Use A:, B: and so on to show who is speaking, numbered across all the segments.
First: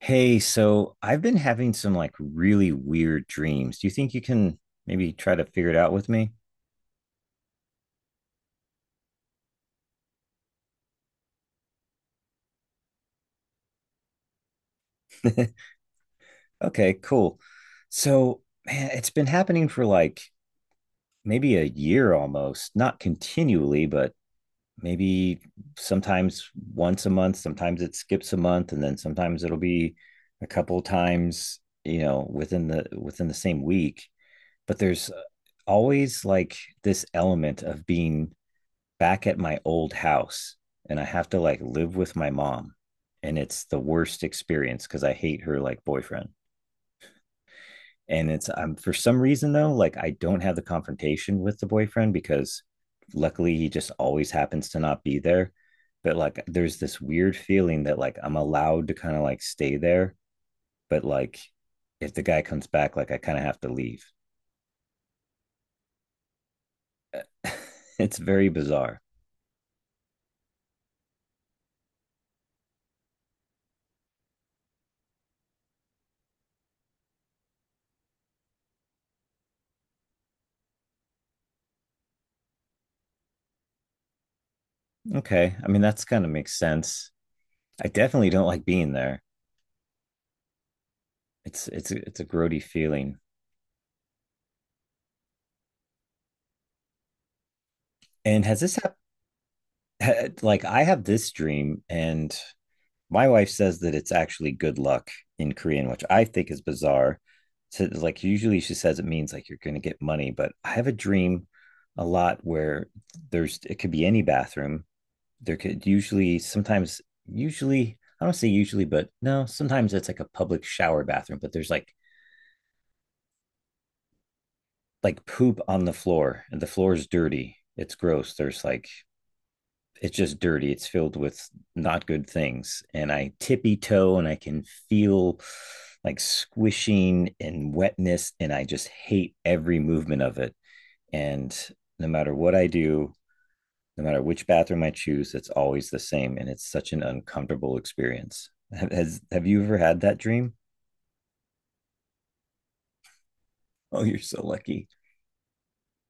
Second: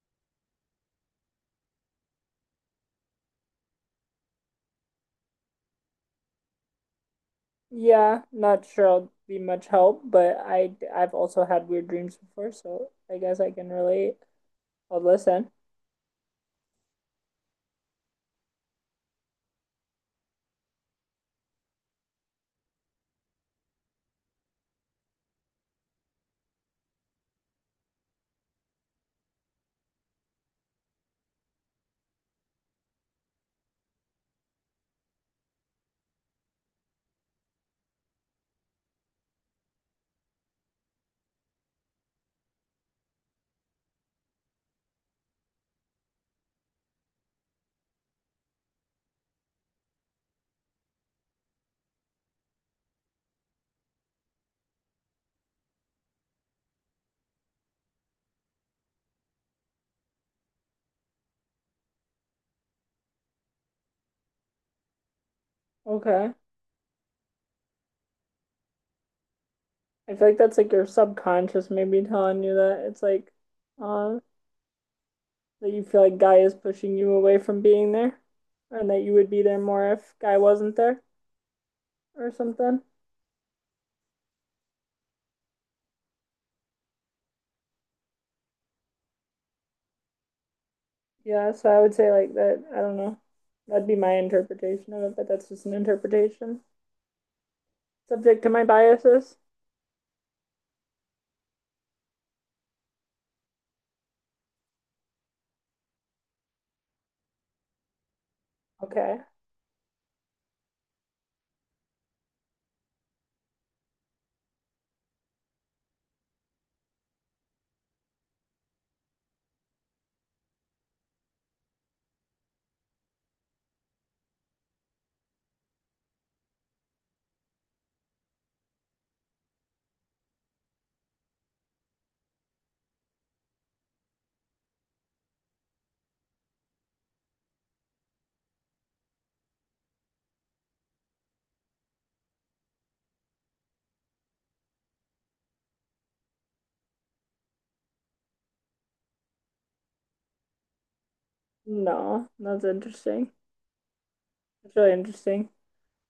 A: Hey, so I've been having some like really weird dreams. Do you think you can maybe try to figure it out with me?
B: Yeah, not sure I'll be much help, but I've also had weird dreams before, so I guess I can relate. I'll listen.
A: Okay, cool. So, man, it's been happening for like maybe a year almost, not continually, but maybe sometimes once a month, sometimes it skips a month, and then sometimes it'll be a couple times, you know, within the same week. But there's always like this element of being back at my old house and I have to like live with my mom. And it's the worst experience because I hate her like boyfriend. And it's for some reason though, like I don't have the confrontation with the boyfriend because luckily he just always happens to not be there. But like there's this weird feeling that like I'm allowed to kind of like stay there, but like if the guy comes back, like I kind of have to leave.
B: Okay.
A: It's very bizarre.
B: I feel like that's like your subconscious maybe telling you that it's like uh that you feel like Guy is pushing you away from being there, and that you would be there more if Guy wasn't there or something.
A: Okay. I mean, that's kind of makes sense. I definitely don't like being there.
B: Yeah,
A: It's
B: so I
A: it's
B: would
A: a-
B: say
A: it's a
B: like
A: grody
B: that, I don't
A: feeling.
B: know. That'd be my interpretation of it, but that's just an interpretation. Subject
A: And
B: to
A: has
B: my
A: this happened?
B: biases.
A: Like I have this dream, and my wife says that it's actually good luck in Korean, which I think is bizarre. So like usually she says it
B: Okay.
A: means like you're going to get money, but I have a dream a lot where there's it could be any bathroom. There could usually sometimes usually I don't say usually, but no, sometimes it's like a public shower bathroom, but there's like poop on the floor and the floor is dirty. It's gross. There's like it's just dirty. It's filled with not good things. And I tippy toe and I can feel like squishing and wetness. And I just hate every movement of it. And no matter what I do, no matter which bathroom I choose, it's always the same. And it's such an uncomfortable experience. Has, have you ever had that dream?
B: No, that's interesting.
A: Oh, you're so
B: It's
A: lucky.
B: really interesting.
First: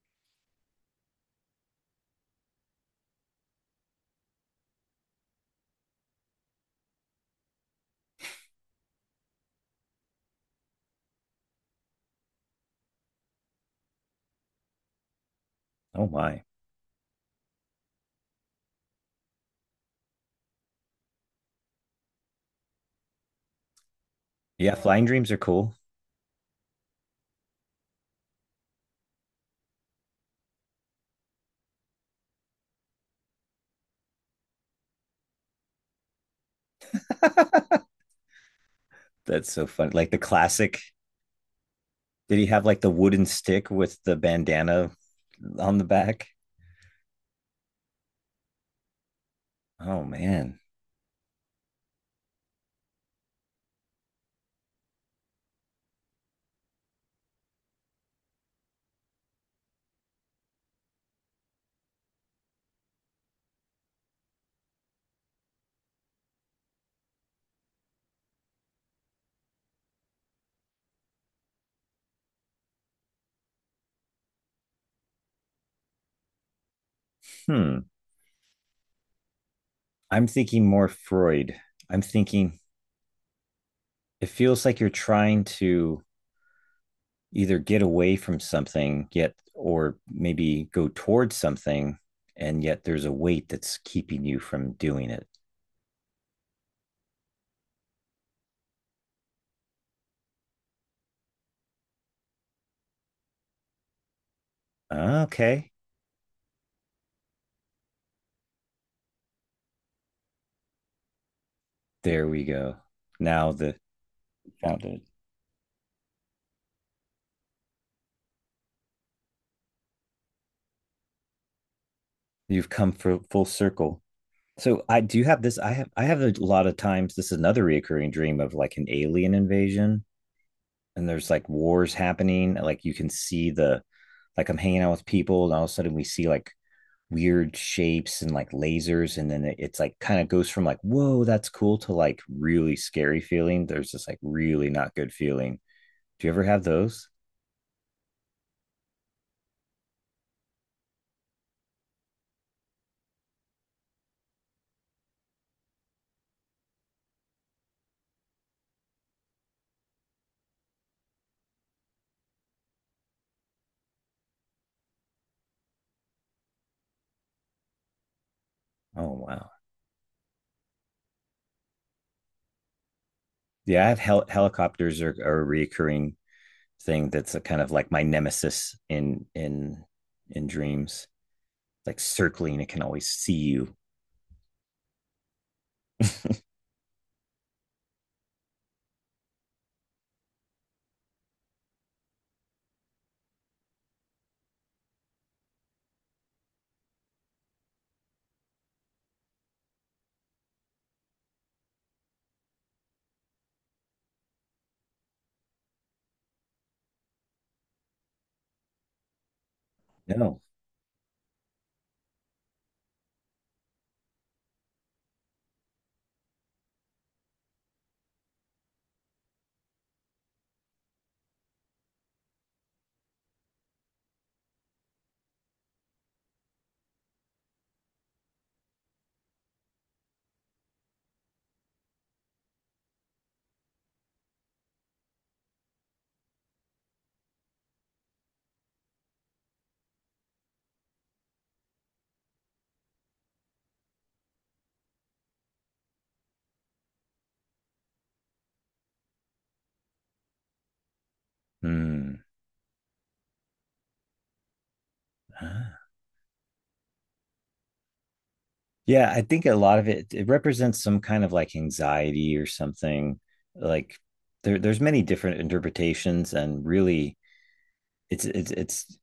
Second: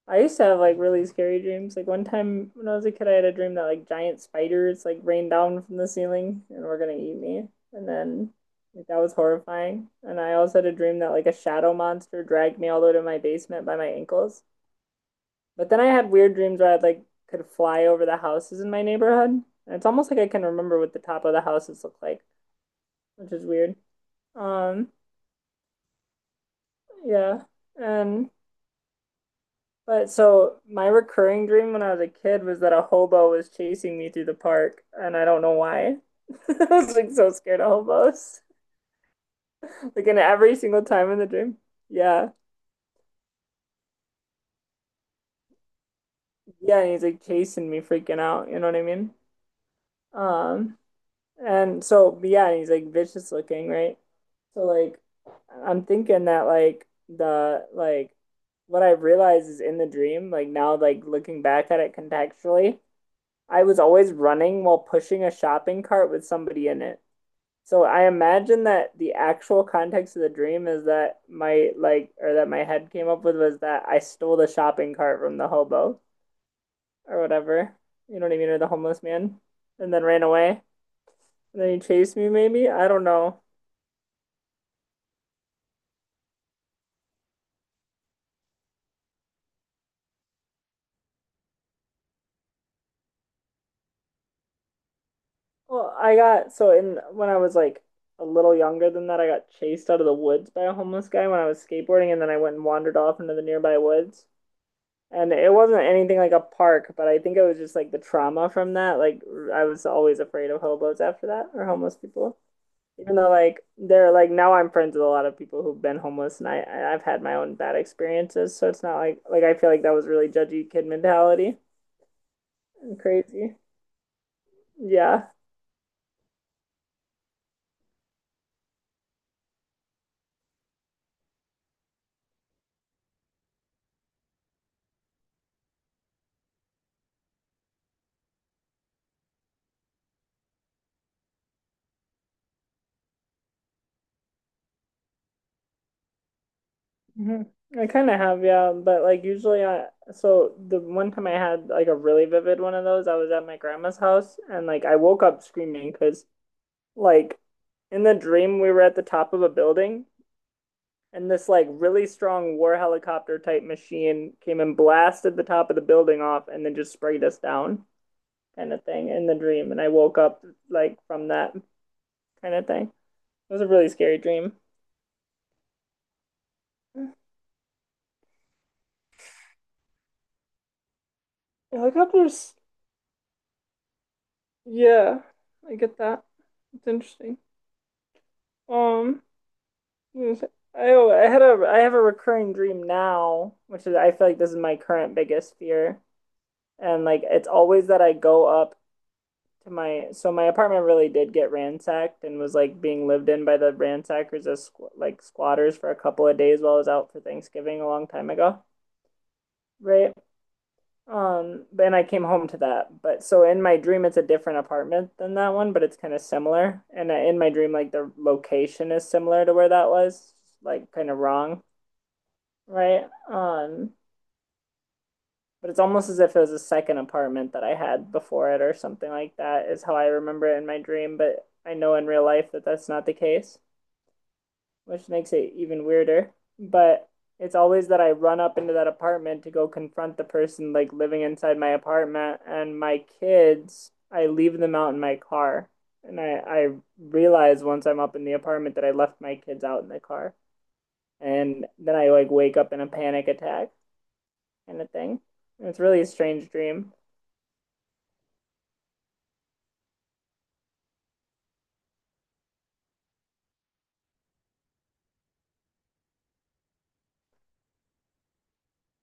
B: I used to have like really scary dreams. Like one time when I was a kid, I had a dream that like giant spiders like rained down from the ceiling and were gonna eat me. And then like that was horrifying. And I also had a dream that like a shadow monster dragged me all the way to my basement by my ankles. But then I
A: Oh,
B: had weird
A: my.
B: dreams where I like could fly over the houses in my neighborhood. And it's almost like I can remember what the top of the houses look like, which is weird.
A: Yeah,
B: Um,
A: flying dreams are cool.
B: yeah. And But so my recurring dream when I was a kid was that a hobo was chasing me through the park, and I don't know why. I was like so scared of hobos.
A: That's so fun.
B: Like
A: Like the
B: in every
A: classic.
B: single time in the dream. Yeah.
A: Did he have like the wooden stick with the bandana on the back?
B: Yeah, and he's like chasing me, freaking out, you know what I mean?
A: Oh man.
B: Um, and so but yeah, and he's like vicious looking, right? So like I'm thinking that like what I realized is in the dream, like now like looking back at it contextually, I was always running while pushing a shopping cart with somebody in it. So I imagine that the actual context of the dream is that my like, or that my head came up with, was that I stole the shopping cart from the hobo or whatever.
A: Hmm.
B: You know what I mean, or the homeless man, and then ran
A: I'm
B: away.
A: thinking more Freud.
B: And then he
A: I'm
B: chased me,
A: thinking
B: maybe. I don't know.
A: it feels like you're trying to either get away from something yet or maybe go towards something and yet there's a weight that's keeping you from doing it.
B: Well, I got so in when I was like a little younger than that, I got chased out of the woods by a homeless guy when I was skateboarding, and then I went and wandered off into the nearby woods. And it
A: Okay.
B: wasn't anything like a park, but I think it was just like the trauma from that. Like I was always afraid of hobos after that, or homeless
A: There
B: people.
A: we go.
B: Even though
A: Now
B: like
A: the.
B: they're like now I'm
A: Found
B: friends with
A: it.
B: a lot of people who've been homeless, and have had my own bad experiences, so it's not like like I feel like that was really judgy kid mentality
A: You've come
B: and
A: for full
B: crazy.
A: circle. So I do
B: Yeah.
A: have this. I have a lot of times. This is another reoccurring dream of like an alien invasion, and there's like wars happening. Like you can see the like I'm hanging out with people, and all of a sudden we see like weird shapes and like lasers, and then it's like kind of goes from like whoa that's cool to like really scary feeling. There's this like really not good feeling. Do you ever have those?
B: hmm I kind of have, yeah, but like usually I, so the one time I had like a really vivid one of those, I was at my grandma's house and like I woke up screaming because, like, in the dream, we were at the top of a building, and this like really strong war helicopter type machine came and blasted the top of the building off, and then just sprayed us down, kind of thing.
A: Oh
B: In the
A: wow,
B: dream, and I woke up like from that kind of thing. It was a
A: yeah.
B: really
A: I have
B: scary dream.
A: helicopters are a reoccurring thing that's a kind of like my nemesis in dreams. Like
B: Helicopters,
A: circling, it can always see you.
B: yeah, I get that. It's interesting. Um, I I had a, I have a recurring dream now, which is I feel like this is my current biggest fear, and like it's always that I go up to my, so my apartment really did get ransacked and was like being lived in by the ransackers as like squatters for a couple of days while I was out for Thanksgiving a long time ago, right?
A: No.
B: And I came home to that. But so in my dream, it's a different apartment than that one, but it's kind of similar. And in my dream, like the location is similar to where that was, like kind of wrong, right? But it's almost as if it was a second apartment that I had before it or something like that is how I remember it in my dream, but I know in real life that that's not the case, which makes it even weirder. But it's always that I run up into that apartment to go confront the person like living inside my apartment, and my kids, I leave them out in my car. And I realize once I'm up in the apartment that I left my kids out in the car. And then I
A: Hmm.
B: like wake up in a panic attack kind of thing. And it's
A: Ah.
B: really a strange dream.
A: Yeah, I think a lot of it it represents some kind of like anxiety or something. Like there, there's many different interpretations, and really, it's it's it's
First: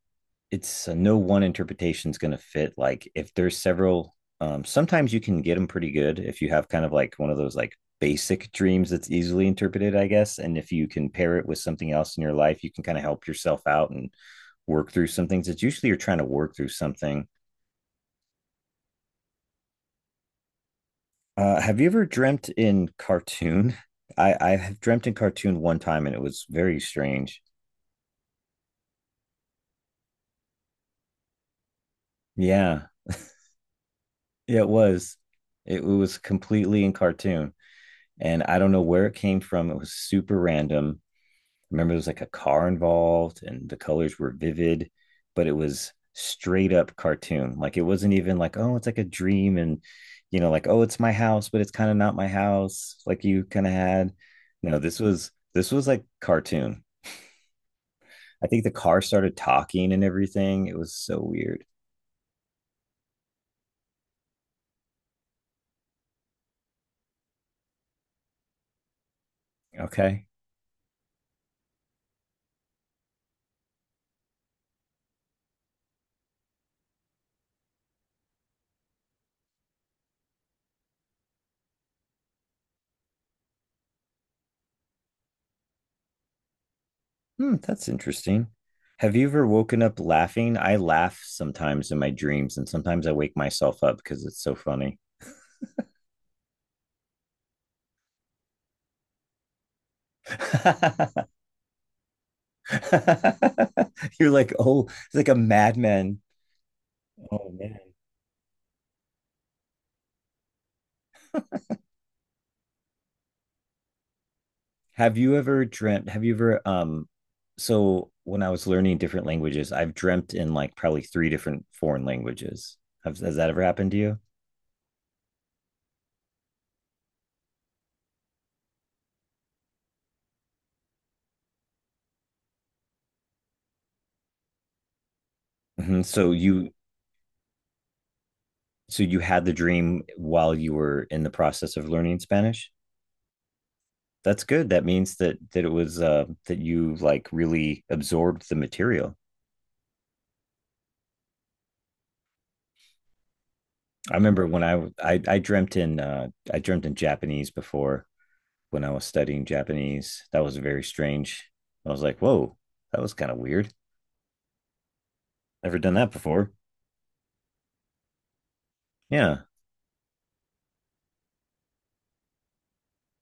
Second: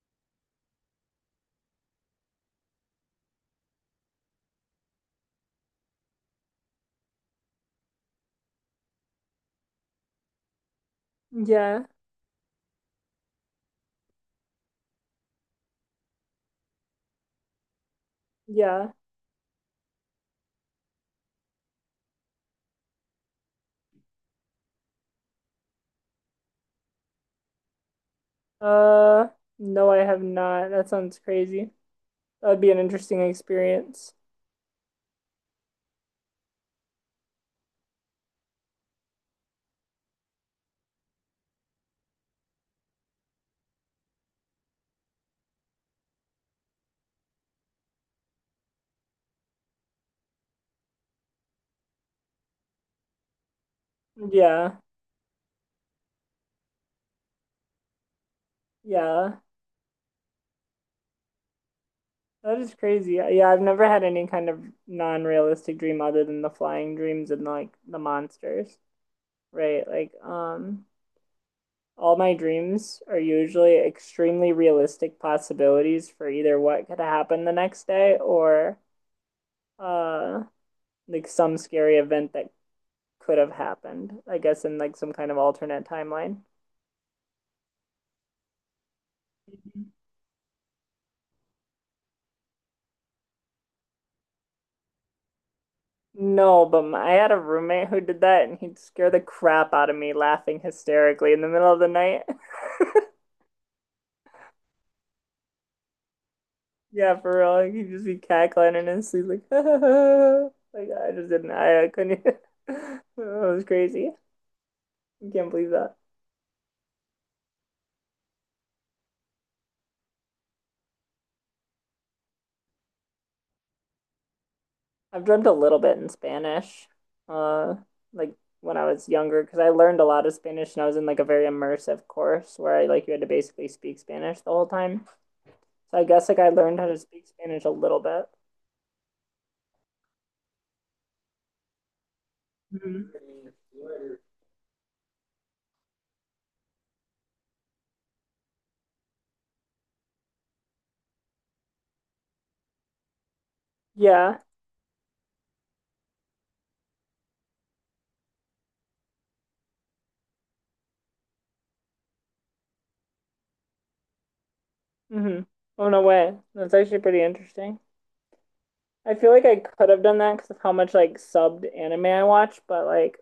A: it's no one interpretation is going to fit. Like if there's several, sometimes you can get them pretty good if you have kind of like one of those like basic dreams that's easily interpreted, I guess. And if you can pair it with
B: Yeah.
A: something else in your life, you can kind of help yourself out and work through some things. It's usually you're trying to work through something.
B: Yeah.
A: Have you ever dreamt in cartoon? I have dreamt in cartoon one time and it was very strange.
B: Uh, no, I have not. That sounds crazy. That'd be an
A: Yeah,
B: interesting experience.
A: yeah, it was. It was completely in cartoon. And I don't know where it came from. It was super random remember there was like a car involved and the colors were vivid, but it was straight up cartoon. Like it wasn't even like, oh, it's like a dream and you know, like, oh, it's my house, but it's kind of not my house, like you kind of had. You know,
B: Yeah.
A: this was like cartoon. I think the car started
B: Yeah.
A: talking and everything. It was so weird.
B: That is crazy. Yeah, I've never had any kind of non-realistic dream other than the flying dreams and like the monsters, right? Like,
A: Okay.
B: all my dreams are usually extremely realistic possibilities for either what could happen the next day, or uh like some scary event that could have happened, I guess, in like some kind of alternate timeline.
A: Hmm, that's interesting. Have you ever woken up laughing? I laugh sometimes in my dreams, and sometimes I wake myself up because it's so funny.
B: No, but my, I had a roommate who did that and he'd scare the crap out of me laughing hysterically in the middle of the night.
A: You're like, oh, it's like a madman.
B: Yeah, for
A: Oh
B: real. Like,
A: man.
B: he'd just be cackling and his sleep like, like I just didn't I couldn't even it was crazy.
A: Have
B: I
A: you
B: can't
A: ever
B: believe that.
A: dreamt? Have you ever, so when I was learning different languages, I've dreamt in like probably three different foreign languages. Have, has that ever happened to you?
B: I've dreamt a little bit in Spanish. Uh like when I was younger because I learned a lot of Spanish and I was in like a very immersive course where I like you had to basically speak Spanish the whole time. So
A: Hmm.
B: I guess like I learned how to speak Spanish a little bit.
A: So you had the dream while you were in the process of learning Spanish?
B: Mhm.
A: That's good. That means that it was that you like really absorbed the material. I
B: Yeah.
A: remember when I dreamt in I dreamt in Japanese before. When I was studying Japanese. That was very strange. I was like, whoa, that was kind of weird.
B: Mm-hmm.
A: Never
B: Oh,
A: done
B: no
A: that
B: way.
A: before.
B: That's actually pretty interesting. I feel
A: Yeah.
B: like I could have done that because of how much like subbed anime I watch, but like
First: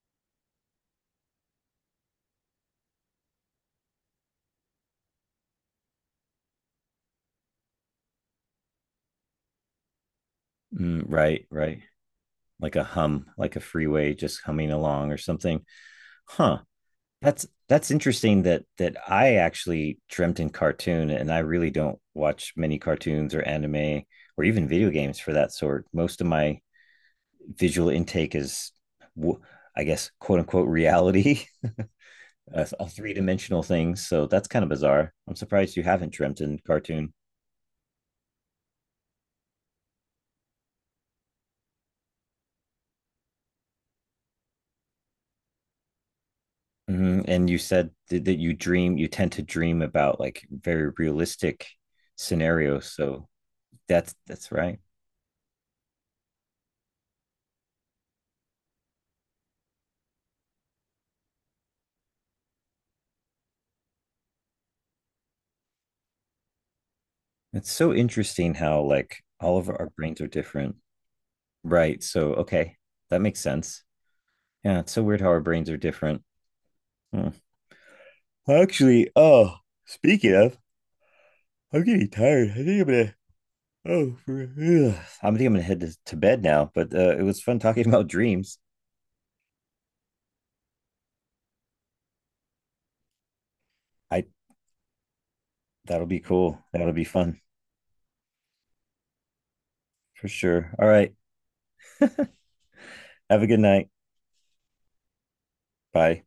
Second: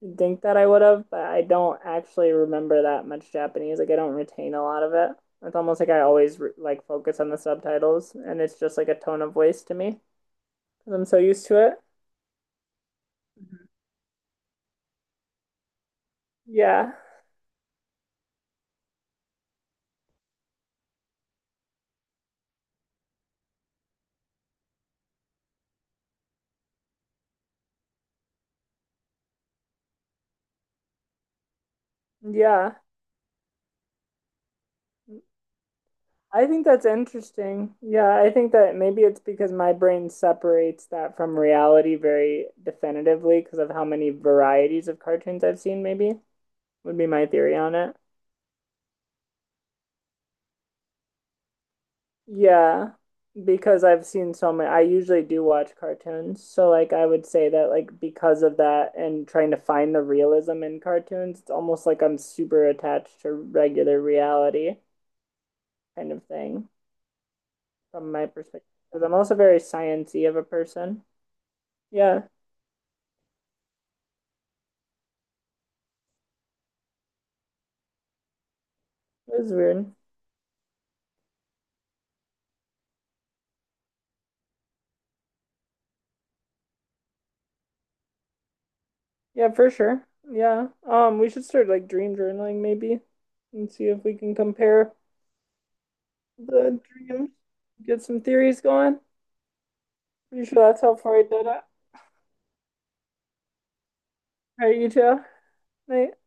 B: you'd think that I would have, but I don't actually remember that much Japanese. Like I don't retain a lot of it. It's almost like I always re like focus on the subtitles, and it's just like a tone of voice to me because
A: Mm,
B: I'm so
A: right,
B: used to
A: right.
B: it.
A: Like a hum, like
B: Mhm.
A: a freeway just humming along or something. Huh.
B: Yeah,
A: That's interesting that I actually dreamt in cartoon and I really don't watch many cartoons or anime or even video games for that sort. Most of my visual intake is I guess quote unquote reality. a,
B: yeah.
A: a three dimensional thing. So that's kind of bizarre. I'm surprised you haven't dreamt
B: I
A: in
B: think that's
A: cartoon.
B: interesting. Yeah, I think that maybe it's because my brain separates that from reality very definitively because of how many varieties of cartoons I've seen, maybe would be
A: Mhm.
B: my
A: And
B: theory
A: you
B: on
A: said
B: it.
A: that you dream, you tend to dream about like very realistic scenarios.
B: Yeah,
A: So
B: because I've
A: that's
B: seen
A: that's
B: so many,
A: right.
B: I usually do watch cartoons. So, like, I would say that, like, because of that and trying to find the realism in cartoons, it's almost like I'm super attached to regular reality kind of thing
A: It's so
B: from my
A: interesting
B: perspective.
A: how
B: Because I'm
A: like
B: also
A: all
B: very
A: of our brains are
B: sciencey of a
A: different.
B: person.
A: Right.
B: Yeah.
A: So okay, that makes sense. Yeah, it's so weird how our brains are different. Hmm. Actually,
B: It is
A: oh,
B: weird.
A: speaking of, I'm getting tired. I think I'm gonna. Oh, for. I'm thinking I'm gonna head to bed now, but it was fun talking about dreams.
B: Yeah, for sure. Yeah. We should start like dream journaling maybe and see if we
A: I
B: can compare
A: that'll be cool.
B: the
A: That'll be
B: dreams.
A: fun
B: Get some theories going.
A: for
B: Pretty sure
A: sure.
B: that's
A: All
B: how
A: right.
B: Freud did it. All
A: Have a good night.
B: right, you too. Night.
A: Bye.